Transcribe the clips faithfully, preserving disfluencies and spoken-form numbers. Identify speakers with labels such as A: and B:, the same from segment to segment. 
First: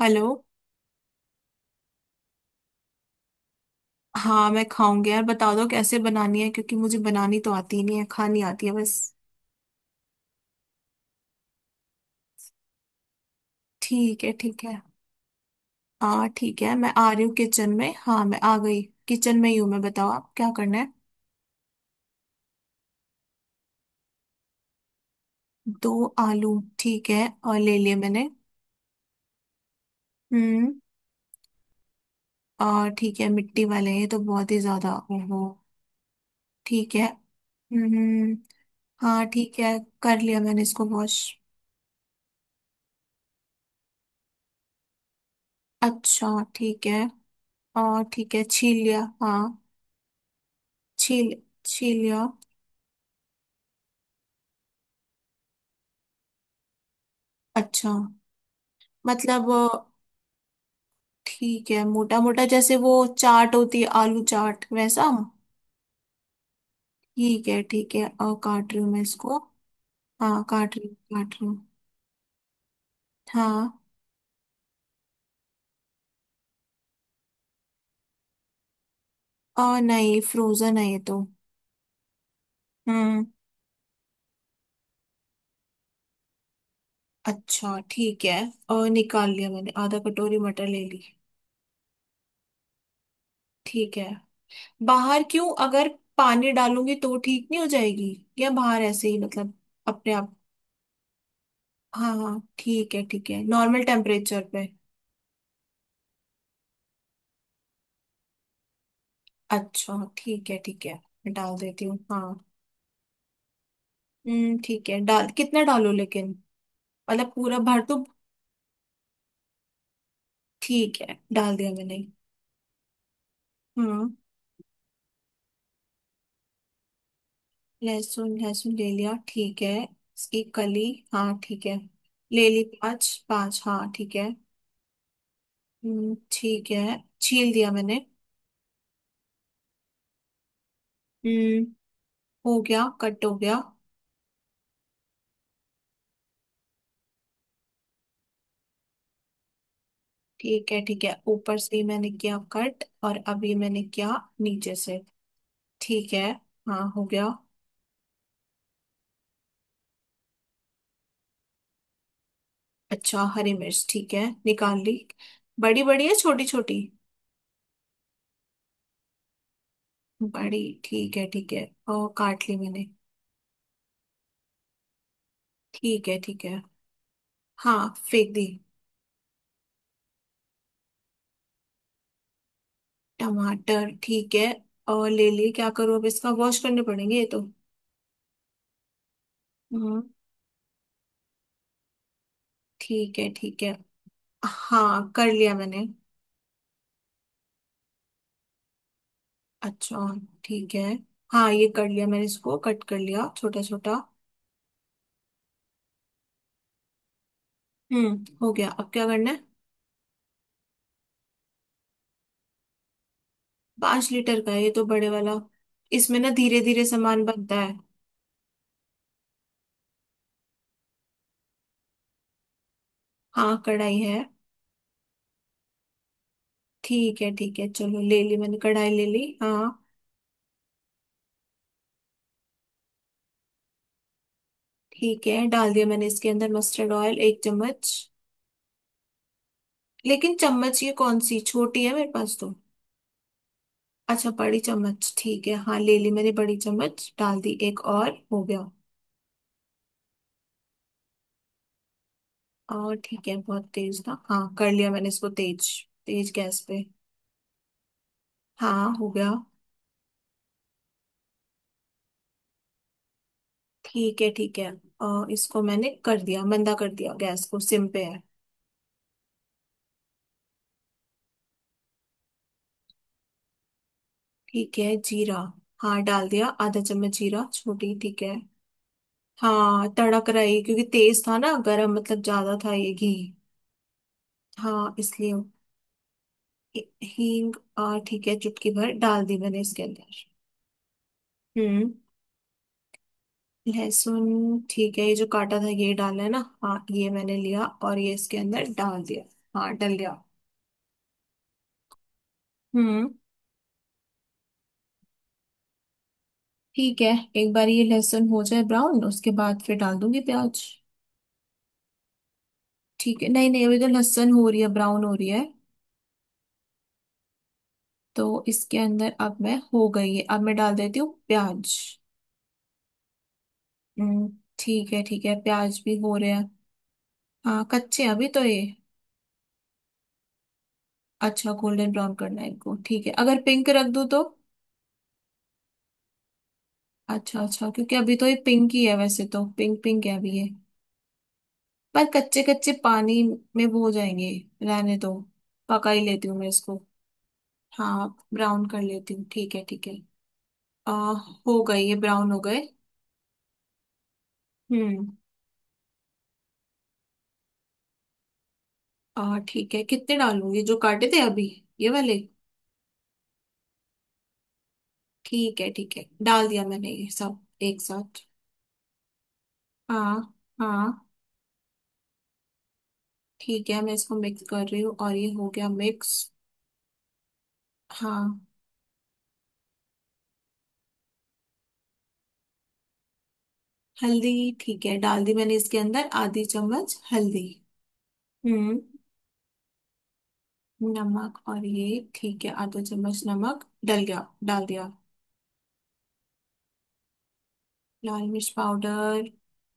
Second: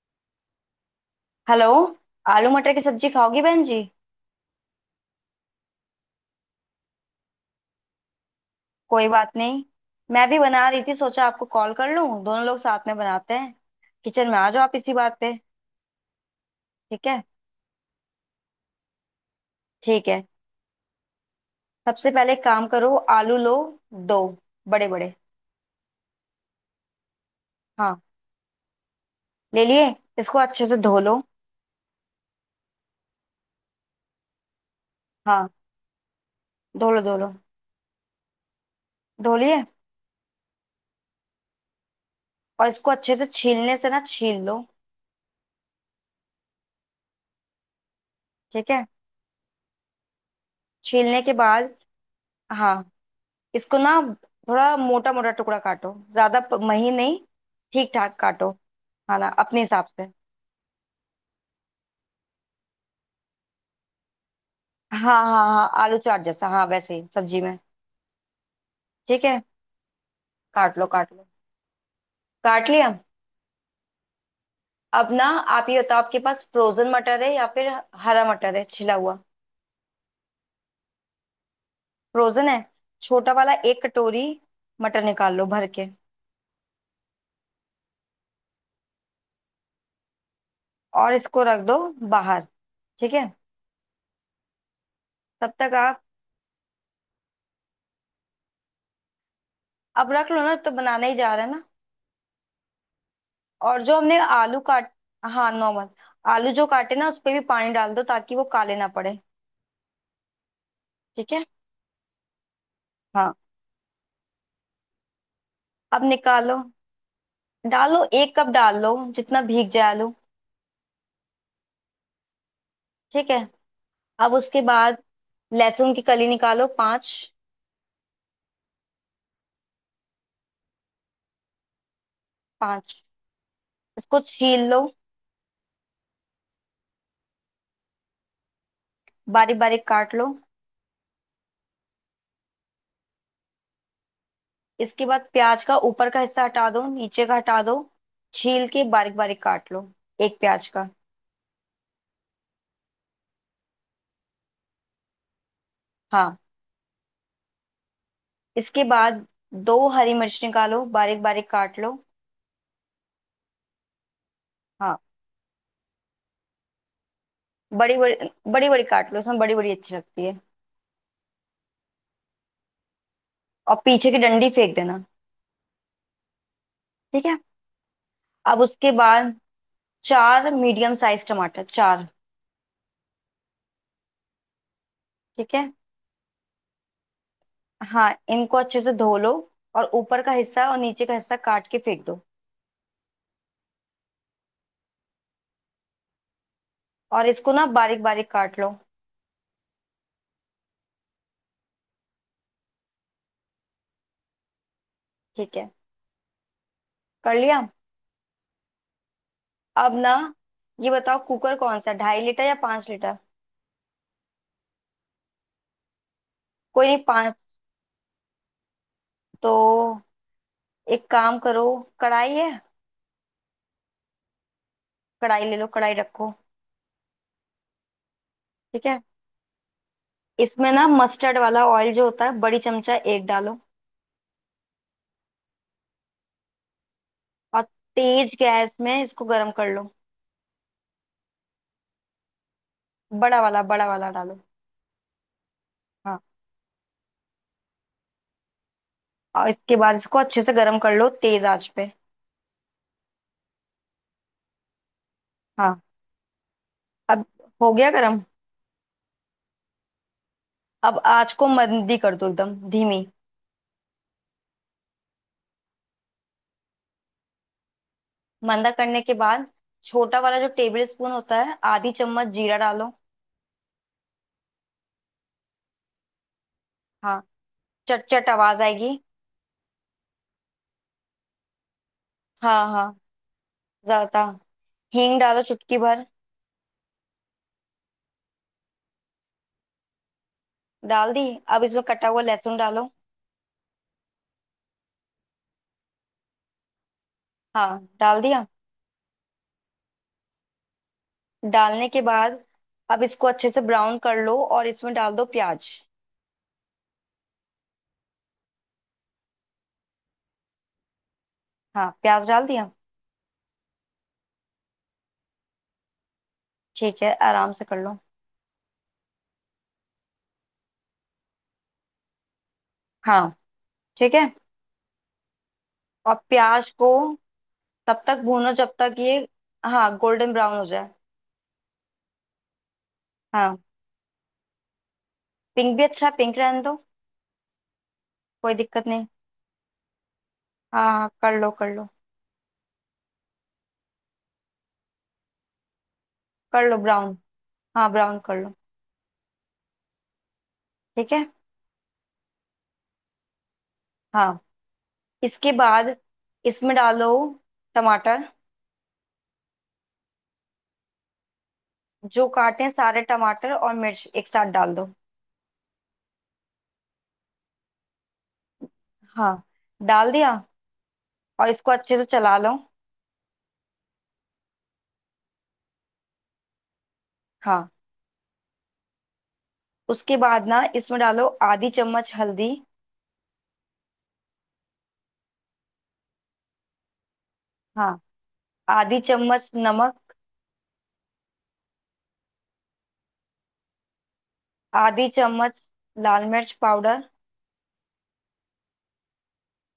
A: Hello.
B: Hello. आलू मटर की सब्जी खाओगी बहन जी?
A: हाँ मैं खाऊंगी यार, बता दो कैसे बनानी है, क्योंकि मुझे बनानी तो आती ही नहीं है, खानी आती है बस।
B: कोई बात नहीं। मैं भी बना रही थी, सोचा आपको कॉल कर लूं, दोनों लोग साथ में बनाते हैं।
A: ठीक
B: किचन
A: है
B: में आ जाओ
A: ठीक
B: आप
A: है।
B: इसी बात पे।
A: हाँ ठीक है, मैं
B: ठीक
A: आ
B: है,
A: रही हूँ किचन में। हाँ मैं आ गई। किचन में ही हूँ मैं,
B: ठीक
A: बताओ
B: है।
A: आप क्या करना है।
B: सबसे पहले एक काम करो, आलू लो। दो। बड़े बड़े।
A: दो आलू। ठीक है, और ले लिए
B: हाँ,
A: मैंने।
B: ले लिए। इसको अच्छे
A: हम्म।
B: से धो लो।
A: और ठीक है, मिट्टी वाले हैं ये तो बहुत ही ज्यादा, ओहो।
B: हाँ, धो
A: ठीक
B: लो,
A: है।
B: धो लो।
A: हम्म। हाँ
B: धो
A: ठीक
B: लिए।
A: है, कर लिया मैंने इसको वॉश।
B: और इसको अच्छे से छीलने से ना छील लो।
A: अच्छा ठीक है। और ठीक है,
B: ठीक
A: छील
B: है,
A: लिया हाँ।
B: छीलने
A: छील,
B: के बाद,
A: छील लिया।
B: हाँ, इसको ना थोड़ा मोटा मोटा टुकड़ा काटो, ज्यादा प- महीन नहीं। ठीक
A: अच्छा।
B: ठाक काटो। हाँ ना,
A: मतलब
B: अपने
A: अ,
B: हिसाब से।
A: ठीक है, मोटा मोटा जैसे वो चाट होती है, आलू चाट
B: हाँ,
A: वैसा।
B: हाँ, हाँ, आलू चाट जैसा, हाँ वैसे ही सब्जी
A: ठीक
B: में।
A: है ठीक है, और काट रही हूँ मैं
B: ठीक
A: इसको।
B: है।
A: हाँ काट
B: काट लो,
A: रही हूँ,
B: काट लो।
A: काट रही हूँ।
B: काट लिया।
A: हाँ।
B: अब ना, आप ये बताओ, आपके पास फ्रोजन मटर है या फिर हरा मटर है छिला हुआ?
A: और नहीं, फ्रोजन है ये तो।
B: फ्रोजन है।
A: हम्म।
B: छोटा वाला एक कटोरी मटर निकाल लो भर के।
A: अच्छा ठीक है। और निकाल लिया मैंने, आधा कटोरी मटर ले ली।
B: और इसको रख दो बाहर। ठीक है,
A: ठीक है। बाहर क्यों?
B: तब तक
A: अगर
B: आप,
A: पानी डालूंगी तो ठीक नहीं हो जाएगी? या बाहर ऐसे ही मतलब अपने
B: अब रख
A: आप?
B: लो ना तो बनाना ही जा रहा है ना।
A: हाँ हाँ, ठीक है ठीक है, नॉर्मल
B: और जो हमने
A: टेम्परेचर
B: आलू
A: पे।
B: काट, हाँ, नॉर्मल। आलू जो काटे ना उस पे भी पानी डाल दो ताकि वो काले ना पड़े।
A: अच्छा ठीक है ठीक है, मैं
B: ठीक है।
A: डाल देती हूँ हाँ।
B: हाँ।
A: हम्म। ठीक है, डाल कितना डालूं
B: अब
A: लेकिन?
B: निकालो।
A: मतलब पूरा भर
B: डालो
A: तो?
B: एक कप, डाल लो जितना भीग जाए आलू।
A: ठीक है, डाल दिया मैंने।
B: ठीक है।
A: हम्म।
B: अब उसके बाद लहसुन की कली निकालो पांच।
A: लहसुन, लहसुन ले लिया। ठीक है, इसकी कली। हाँ ठीक है, ले ली।
B: पांच।
A: पाँच पाँच, हाँ ठीक
B: इसको
A: है।
B: छील लो।
A: हम्म, ठीक है, छील दिया मैंने।
B: बारीक बारीक काट लो।
A: हम्म, हो गया, कट हो गया।
B: इसके बाद प्याज का ऊपर का हिस्सा हटा दो, नीचे का हटा दो, छील के बारीक बारीक काट लो, एक प्याज
A: ठीक है
B: का।
A: ठीक है, ऊपर से ही मैंने किया कट, और अभी मैंने किया नीचे से। ठीक है।
B: हाँ।
A: हाँ हो गया।
B: इसके बाद दो हरी मिर्च निकालो, बारीक बारीक काट लो।
A: अच्छा, हरी मिर्च ठीक है, निकाल ली।
B: हाँ।
A: बड़ी बड़ी है छोटी छोटी?
B: बड़ी बड़ी, बड़ी बड़ी काट लो, उसमें बड़ी बड़ी अच्छी लगती है।
A: बड़ी, ठीक है ठीक है, और काट ली मैंने।
B: और पीछे की डंडी फेंक देना।
A: ठीक है ठीक है।
B: ठीक है।
A: हाँ फेंक दी।
B: अब उसके बाद चार मीडियम साइज टमाटर, चार।
A: टमाटर ठीक है, और ले लिए।
B: ठीक
A: क्या
B: है।
A: करूँ, अब इसका वॉश करने पड़ेंगे ये तो।
B: हाँ, इनको अच्छे से धो लो। और
A: हम्म।
B: ऊपर का हिस्सा और नीचे का हिस्सा काट के फेंक दो।
A: ठीक है ठीक है, हाँ कर लिया मैंने।
B: और इसको ना बारीक बारीक काट लो।
A: अच्छा ठीक है। हाँ ये कर लिया मैंने, इसको कट कर लिया छोटा छोटा।
B: ठीक है, कर लिया।
A: हम्म, हो गया, अब क्या करना है?
B: अब ना, ये बताओ कुकर कौन सा, ढाई लीटर या पांच लीटर?
A: पांच लीटर का है ये तो, बड़े वाला। इसमें ना धीरे धीरे
B: कोई नहीं,
A: सामान
B: पांच।
A: बनता है।
B: तो एक काम करो, कढ़ाई है?
A: हाँ कढ़ाई है।
B: कढ़ाई ले लो, कढ़ाई रखो।
A: ठीक है ठीक है, चलो ले ली मैंने,
B: ठीक
A: कढ़ाई
B: है।
A: ले ली हाँ।
B: इसमें ना मस्टर्ड वाला ऑयल जो होता है बड़ी चमचा एक डालो।
A: ठीक है, डाल दिया मैंने इसके अंदर मस्टर्ड ऑयल, एक
B: और
A: चम्मच।
B: तेज गैस में इसको गर्म कर लो।
A: लेकिन चम्मच ये कौन सी, छोटी है मेरे पास तो।
B: बड़ा वाला, बड़ा वाला
A: अच्छा
B: डालो।
A: बड़ी चम्मच, ठीक है। हाँ ले ली
B: हाँ।
A: मैंने बड़ी चम्मच, डाल दी एक, और हो गया।
B: और इसके बाद इसको अच्छे से गर्म कर लो तेज आंच पे।
A: और ठीक है, बहुत तेज था। हाँ कर लिया मैंने इसको तेज,
B: हाँ।
A: तेज गैस पे।
B: अब हो गया गर्म?
A: हाँ हो गया।
B: अब आँच को मंदी कर दो, एकदम धीमी।
A: ठीक है ठीक है, और इसको मैंने कर दिया मंदा, कर दिया गैस को, सिम पे है।
B: मंदा करने के बाद छोटा वाला जो टेबल स्पून होता है, आधी चम्मच जीरा डालो।
A: ठीक है, जीरा, हाँ डाल दिया आधा चम्मच
B: हाँ।
A: जीरा, छोटी,
B: चट
A: ठीक
B: चट
A: है।
B: आवाज आएगी।
A: हाँ तड़क रही, क्योंकि तेज था ना गरम, मतलब ज्यादा
B: हाँ
A: था ये
B: हाँ,
A: घी।
B: ज्यादा।
A: हाँ
B: हींग
A: इसलिए।
B: डालो चुटकी भर।
A: हि- हींग आ, ठीक है, चुटकी भर डाल दी मैंने इसके अंदर।
B: डाल दी। अब इसमें
A: हम्म।
B: कटा हुआ लहसुन डालो।
A: लहसुन ठीक है, ये जो काटा था ये डाला है ना। हाँ ये मैंने लिया
B: हाँ,
A: और ये
B: डाल
A: इसके
B: दिया।
A: अंदर डाल दिया। हाँ डल गया।
B: डालने के बाद अब
A: हम्म
B: इसको अच्छे से ब्राउन कर लो और इसमें डाल दो प्याज।
A: ठीक है, एक बार ये लहसुन हो जाए ब्राउन, उसके बाद फिर डाल दूंगी प्याज।
B: हाँ, प्याज डाल दिया।
A: ठीक है, नहीं नहीं, अभी तो लहसुन हो रही है ब्राउन, हो रही है।
B: ठीक है, आराम से कर लो।
A: तो इसके अंदर अब मैं, हो गई है, अब मैं डाल देती हूँ प्याज।
B: हाँ, ठीक है।
A: हम्म। ठीक है ठीक है, प्याज भी
B: और
A: हो रहे हैं।
B: प्याज को
A: हाँ कच्चे
B: तब
A: हैं
B: तक
A: अभी तो
B: भूनो
A: ये।
B: जब तक ये, हाँ, गोल्डन ब्राउन हो जाए।
A: अच्छा, गोल्डन ब्राउन करना है इनको, ठीक है। अगर
B: हाँ,
A: पिंक रख दूँ तो?
B: पिंक भी अच्छा है, पिंक रहने दो।
A: अच्छा अच्छा, क्योंकि अभी तो ये
B: कोई
A: पिंक ही
B: दिक्कत
A: है,
B: नहीं।
A: वैसे तो पिंक पिंक है अभी ये।
B: हाँ हाँ, कर लो, कर लो।
A: पर कच्चे कच्चे पानी में वो हो जाएंगे। रहने दो, पका ही लेती हूँ मैं
B: कर लो
A: इसको।
B: ब्राउन। हाँ,
A: हाँ
B: ब्राउन कर लो।
A: ब्राउन कर लेती हूँ, ठीक है ठीक है। आ,
B: ठीक है।
A: हो गए ये, ब्राउन हो गए।
B: हाँ।
A: हम्म।
B: इसके बाद इसमें डालो टमाटर।
A: आ, ठीक है, कितने डालूंगी? जो काटे थे अभी ये वाले?
B: जो काटे हैं सारे टमाटर और मिर्च एक साथ डाल दो।
A: ठीक है ठीक है, डाल दिया मैंने ये सब एक साथ।
B: हाँ, डाल
A: हाँ
B: दिया।
A: हाँ।
B: और इसको अच्छे से चला लो।
A: ठीक है, मैं इसको मिक्स कर रही हूँ, और ये हो गया मिक्स।
B: हाँ।
A: हाँ।
B: उसके बाद ना इसमें डालो आधी चम्मच हल्दी।
A: हल्दी ठीक है, डाल दी मैंने इसके अंदर आधी चम्मच हल्दी।
B: हाँ।
A: हम्म।
B: आधी चम्मच नमक।
A: नमक, और ये ठीक है, आधा चम्मच नमक डल गया, डाल दिया।
B: आधी चम्मच लाल मिर्च पाउडर।
A: लाल मिर्च पाउडर,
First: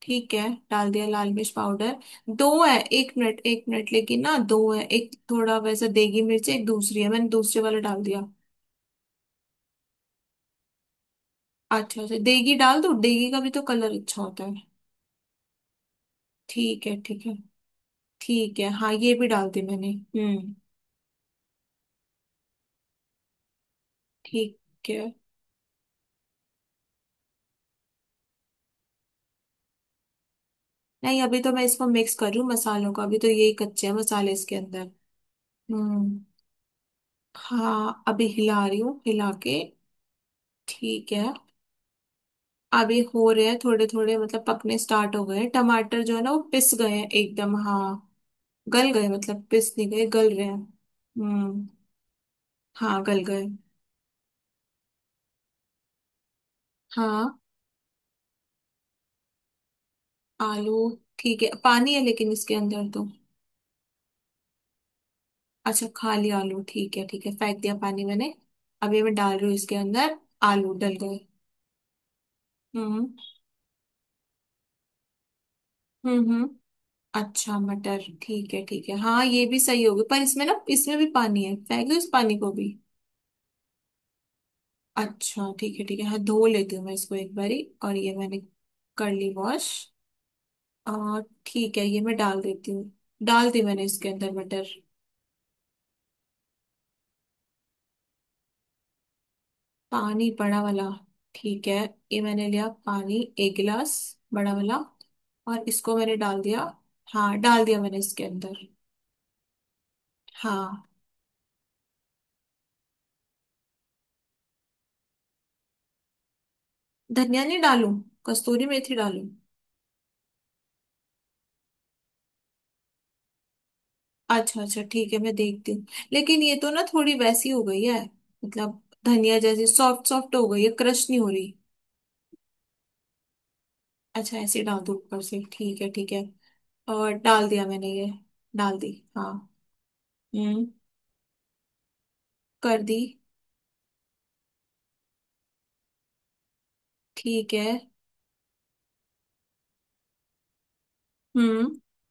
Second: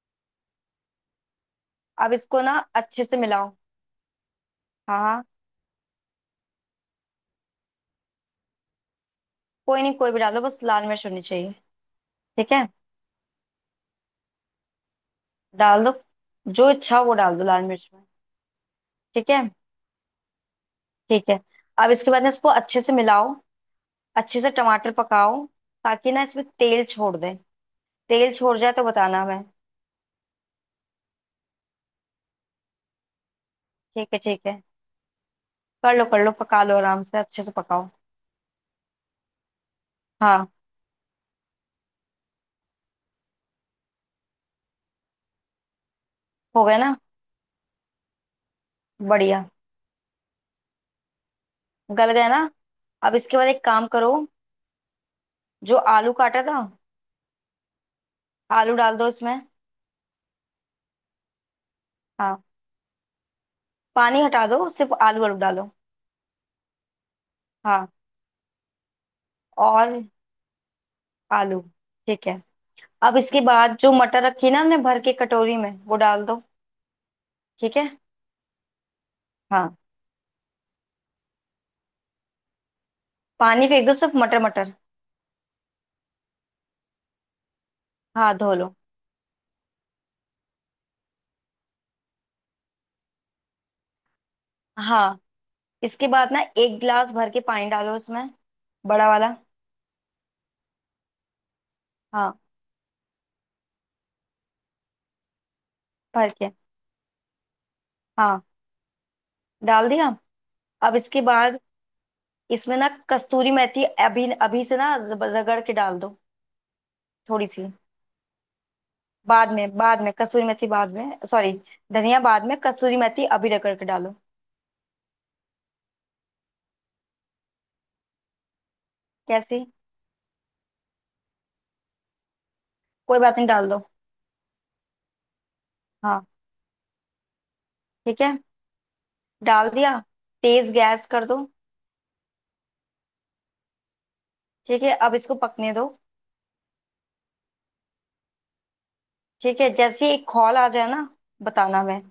A: ठीक है, डाल दिया लाल मिर्च पाउडर।
B: अब इसको
A: दो
B: ना
A: है,
B: अच्छे
A: एक
B: से
A: मिनट
B: मिलाओ।
A: एक मिनट, लेकिन ना दो है,
B: हाँ
A: एक
B: हाँ,
A: थोड़ा वैसा देगी मिर्च, एक दूसरी है, मैंने दूसरे वाला डाल दिया।
B: कोई नहीं, कोई भी डालो बस लाल मिर्च होनी चाहिए।
A: अच्छा अच्छा,
B: ठीक
A: देगी
B: है,
A: डाल दो, देगी का भी तो कलर अच्छा होता है।
B: डाल दो। जो
A: ठीक
B: इच्छा
A: है
B: हो वो
A: ठीक है।
B: डाल दो लाल मिर्च में।
A: ठीक है हाँ, ये भी
B: ठीक है,
A: डाल दी मैंने। हम्म।
B: ठीक है। अब इसके बाद ना इसको अच्छे से मिलाओ, अच्छे से
A: ठीक
B: टमाटर
A: है
B: पकाओ, ताकि ना इसमें तेल छोड़ दे। तेल छोड़ जाए तो बताना मैं।
A: नहीं, अभी तो मैं इसको मिक्स कर रही हूँ मसालों को, अभी तो यही कच्चे हैं
B: ठीक है,
A: मसाले
B: ठीक
A: इसके
B: है,
A: अंदर।
B: कर लो,
A: हम्म।
B: कर लो, पका लो आराम से अच्छे से पकाओ।
A: हाँ अभी हिला रही हूँ, हिला के।
B: हाँ।
A: ठीक है, अभी हो रहे हैं थोड़े थोड़े, मतलब पकने स्टार्ट हो गए हैं। टमाटर जो है ना, वो
B: हो
A: पिस
B: गया
A: गए
B: ना?
A: हैं एकदम हाँ। गल गए,
B: बढ़िया।
A: मतलब पिस नहीं गए, गल रहे हैं। हम्म।
B: गल गया ना?
A: हाँ
B: अब
A: गल
B: इसके
A: गए।
B: बाद एक काम करो, जो आलू काटा था,
A: हाँ।
B: आलू डाल दो इसमें।
A: आलू ठीक है, पानी है लेकिन
B: हाँ,
A: इसके अंदर तो।
B: पानी हटा दो, सिर्फ आलू, आलू डालो।
A: अच्छा खाली आलू, ठीक है ठीक है, फेंक दिया
B: हाँ।
A: पानी मैंने। अभी मैं डाल रही हूँ इसके
B: और
A: अंदर। आलू डल गए।
B: आलू, ठीक है।
A: हम्म
B: अब इसके बाद जो मटर रखी ना हमने भर के कटोरी में, वो
A: हम्म
B: डाल दो।
A: हम्म। अच्छा
B: ठीक है।
A: मटर ठीक है ठीक है, हाँ ये भी
B: हाँ,
A: सही होगी, पर इसमें ना, इसमें भी पानी है, फेंक दो इस पानी को भी।
B: पानी फेंक दो सिर्फ मटर, मटर।
A: अच्छा ठीक है ठीक है, हाँ धो लेती हूँ मैं इसको एक बारी, और ये
B: हाँ,
A: मैंने
B: धो लो।
A: कर ली वॉश। और ठीक है, ये मैं डाल देती हूँ, डाल दी मैंने इसके अंदर मटर।
B: हाँ, इसके बाद ना एक गिलास भर के पानी डालो उसमें, बड़ा वाला।
A: पानी? बड़ा वाला? ठीक है, ये
B: हाँ,
A: मैंने लिया पानी एक गिलास, बड़ा वाला। और इसको मैंने
B: भर
A: डाल
B: के।
A: दिया। हाँ डाल दिया मैंने इसके
B: हाँ,
A: अंदर।
B: डाल दिया।
A: हाँ।
B: अब इसके बाद इसमें ना कस्तूरी मेथी अभी अभी से ना रब- रगड़ के डाल दो।
A: धनिया
B: थोड़ी
A: नहीं
B: सी।
A: डालूं? कस्तूरी मेथी डालूं?
B: बाद में, बाद में कस्तूरी मेथी बाद में, सॉरी, धनिया बाद में, कस्तूरी मेथी अभी रगड़ के डालो।
A: अच्छा अच्छा ठीक है, मैं देखती हूँ। लेकिन ये तो ना, थोड़ी वैसी हो गई है, मतलब धनिया
B: कैसी?
A: जैसी, सॉफ्ट सॉफ्ट हो गई है, क्रश नहीं हो रही।
B: कोई बात नहीं, डाल दो।
A: अच्छा ऐसे डाल दो ऊपर से, ठीक है ठीक है।
B: हाँ,
A: और डाल दिया मैंने ये।
B: ठीक है,
A: डाल दी हाँ।
B: डाल दिया।
A: हम्म।
B: तेज गैस कर दो।
A: कर दी।
B: ठीक है, अब इसको पकने दो।
A: ठीक है।
B: ठीक है, जैसे ही एक कॉल आ जाए ना
A: हम्म।
B: बताना मैं,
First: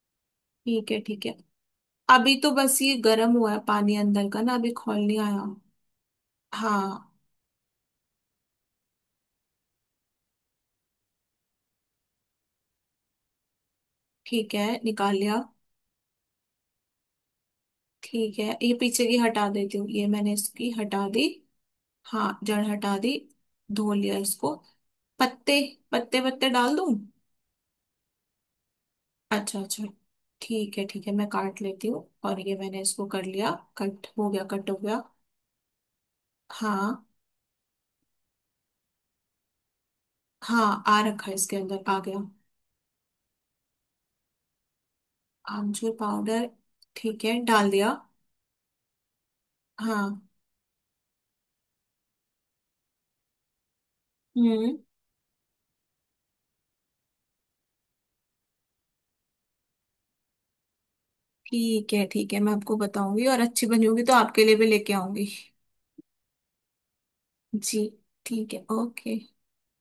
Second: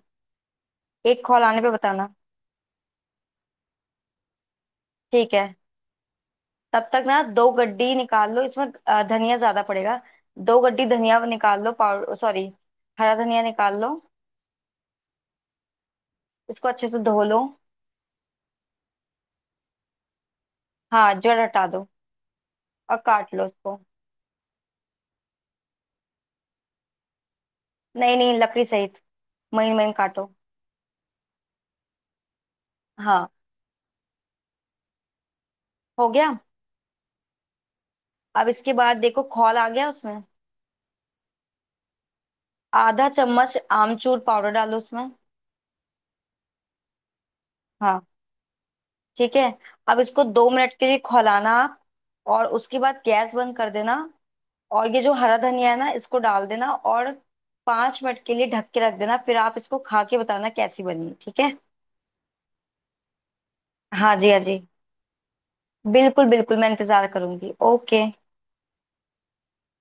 A: ठीक है
B: एक
A: ठीक है।
B: कॉल आने पे बताना।
A: अभी तो बस ये गर्म हुआ है, पानी अंदर का ना, अभी खोल नहीं
B: ठीक
A: आया।
B: है, तब तक
A: हाँ।
B: ना दो गड्डी निकाल लो, इसमें अ, धनिया ज्यादा पड़ेगा। दो गड्डी धनिया निकाल लो, पाउडर, सॉरी, हरा धनिया निकाल लो।
A: ठीक है निकाल लिया।
B: इसको अच्छे से धो लो।
A: ठीक है ये पीछे की हटा देती हूँ, ये मैंने इसकी हटा
B: हाँ,
A: दी।
B: जड़ हटा दो।
A: हाँ जड़
B: और
A: हटा दी।
B: काट लो इसको।
A: धो लिया इसको। पत्ते, पत्ते पत्ते डाल दूं?
B: नहीं नहीं, लकड़ी सहित
A: अच्छा
B: महीन
A: अच्छा।
B: महीन काटो।
A: ठीक है ठीक है, मैं काट लेती हूँ, और ये मैंने इसको कर
B: हाँ,
A: लिया। कट हो गया, कट हो गया।
B: हो गया।
A: हाँ।
B: अब इसके बाद देखो खौल आ गया उसमें?
A: हाँ आ रखा है, इसके अंदर आ गया।
B: आधा चम्मच आमचूर पाउडर डालो उसमें।
A: आमचूर पाउडर, ठीक है डाल दिया।
B: हाँ, ठीक है। अब इसको
A: हाँ।
B: दो मिनट के लिए खौलाना आप, और उसके बाद गैस बंद कर देना,
A: हम्म।
B: और ये जो हरा धनिया है ना इसको डाल देना, और पांच मिनट के लिए ढक के रख देना। फिर आप इसको खा के बताना कैसी बनी, ठीक है?
A: ठीक है ठीक है, मैं आपको बताऊंगी, और अच्छी बनी होगी तो
B: हाँ जी, हाँ
A: आपके लिए
B: जी,
A: भी लेके आऊंगी।
B: बिल्कुल बिल्कुल, मैं इंतजार करूंगी।
A: जी।
B: ओके।
A: ठीक है, ओके।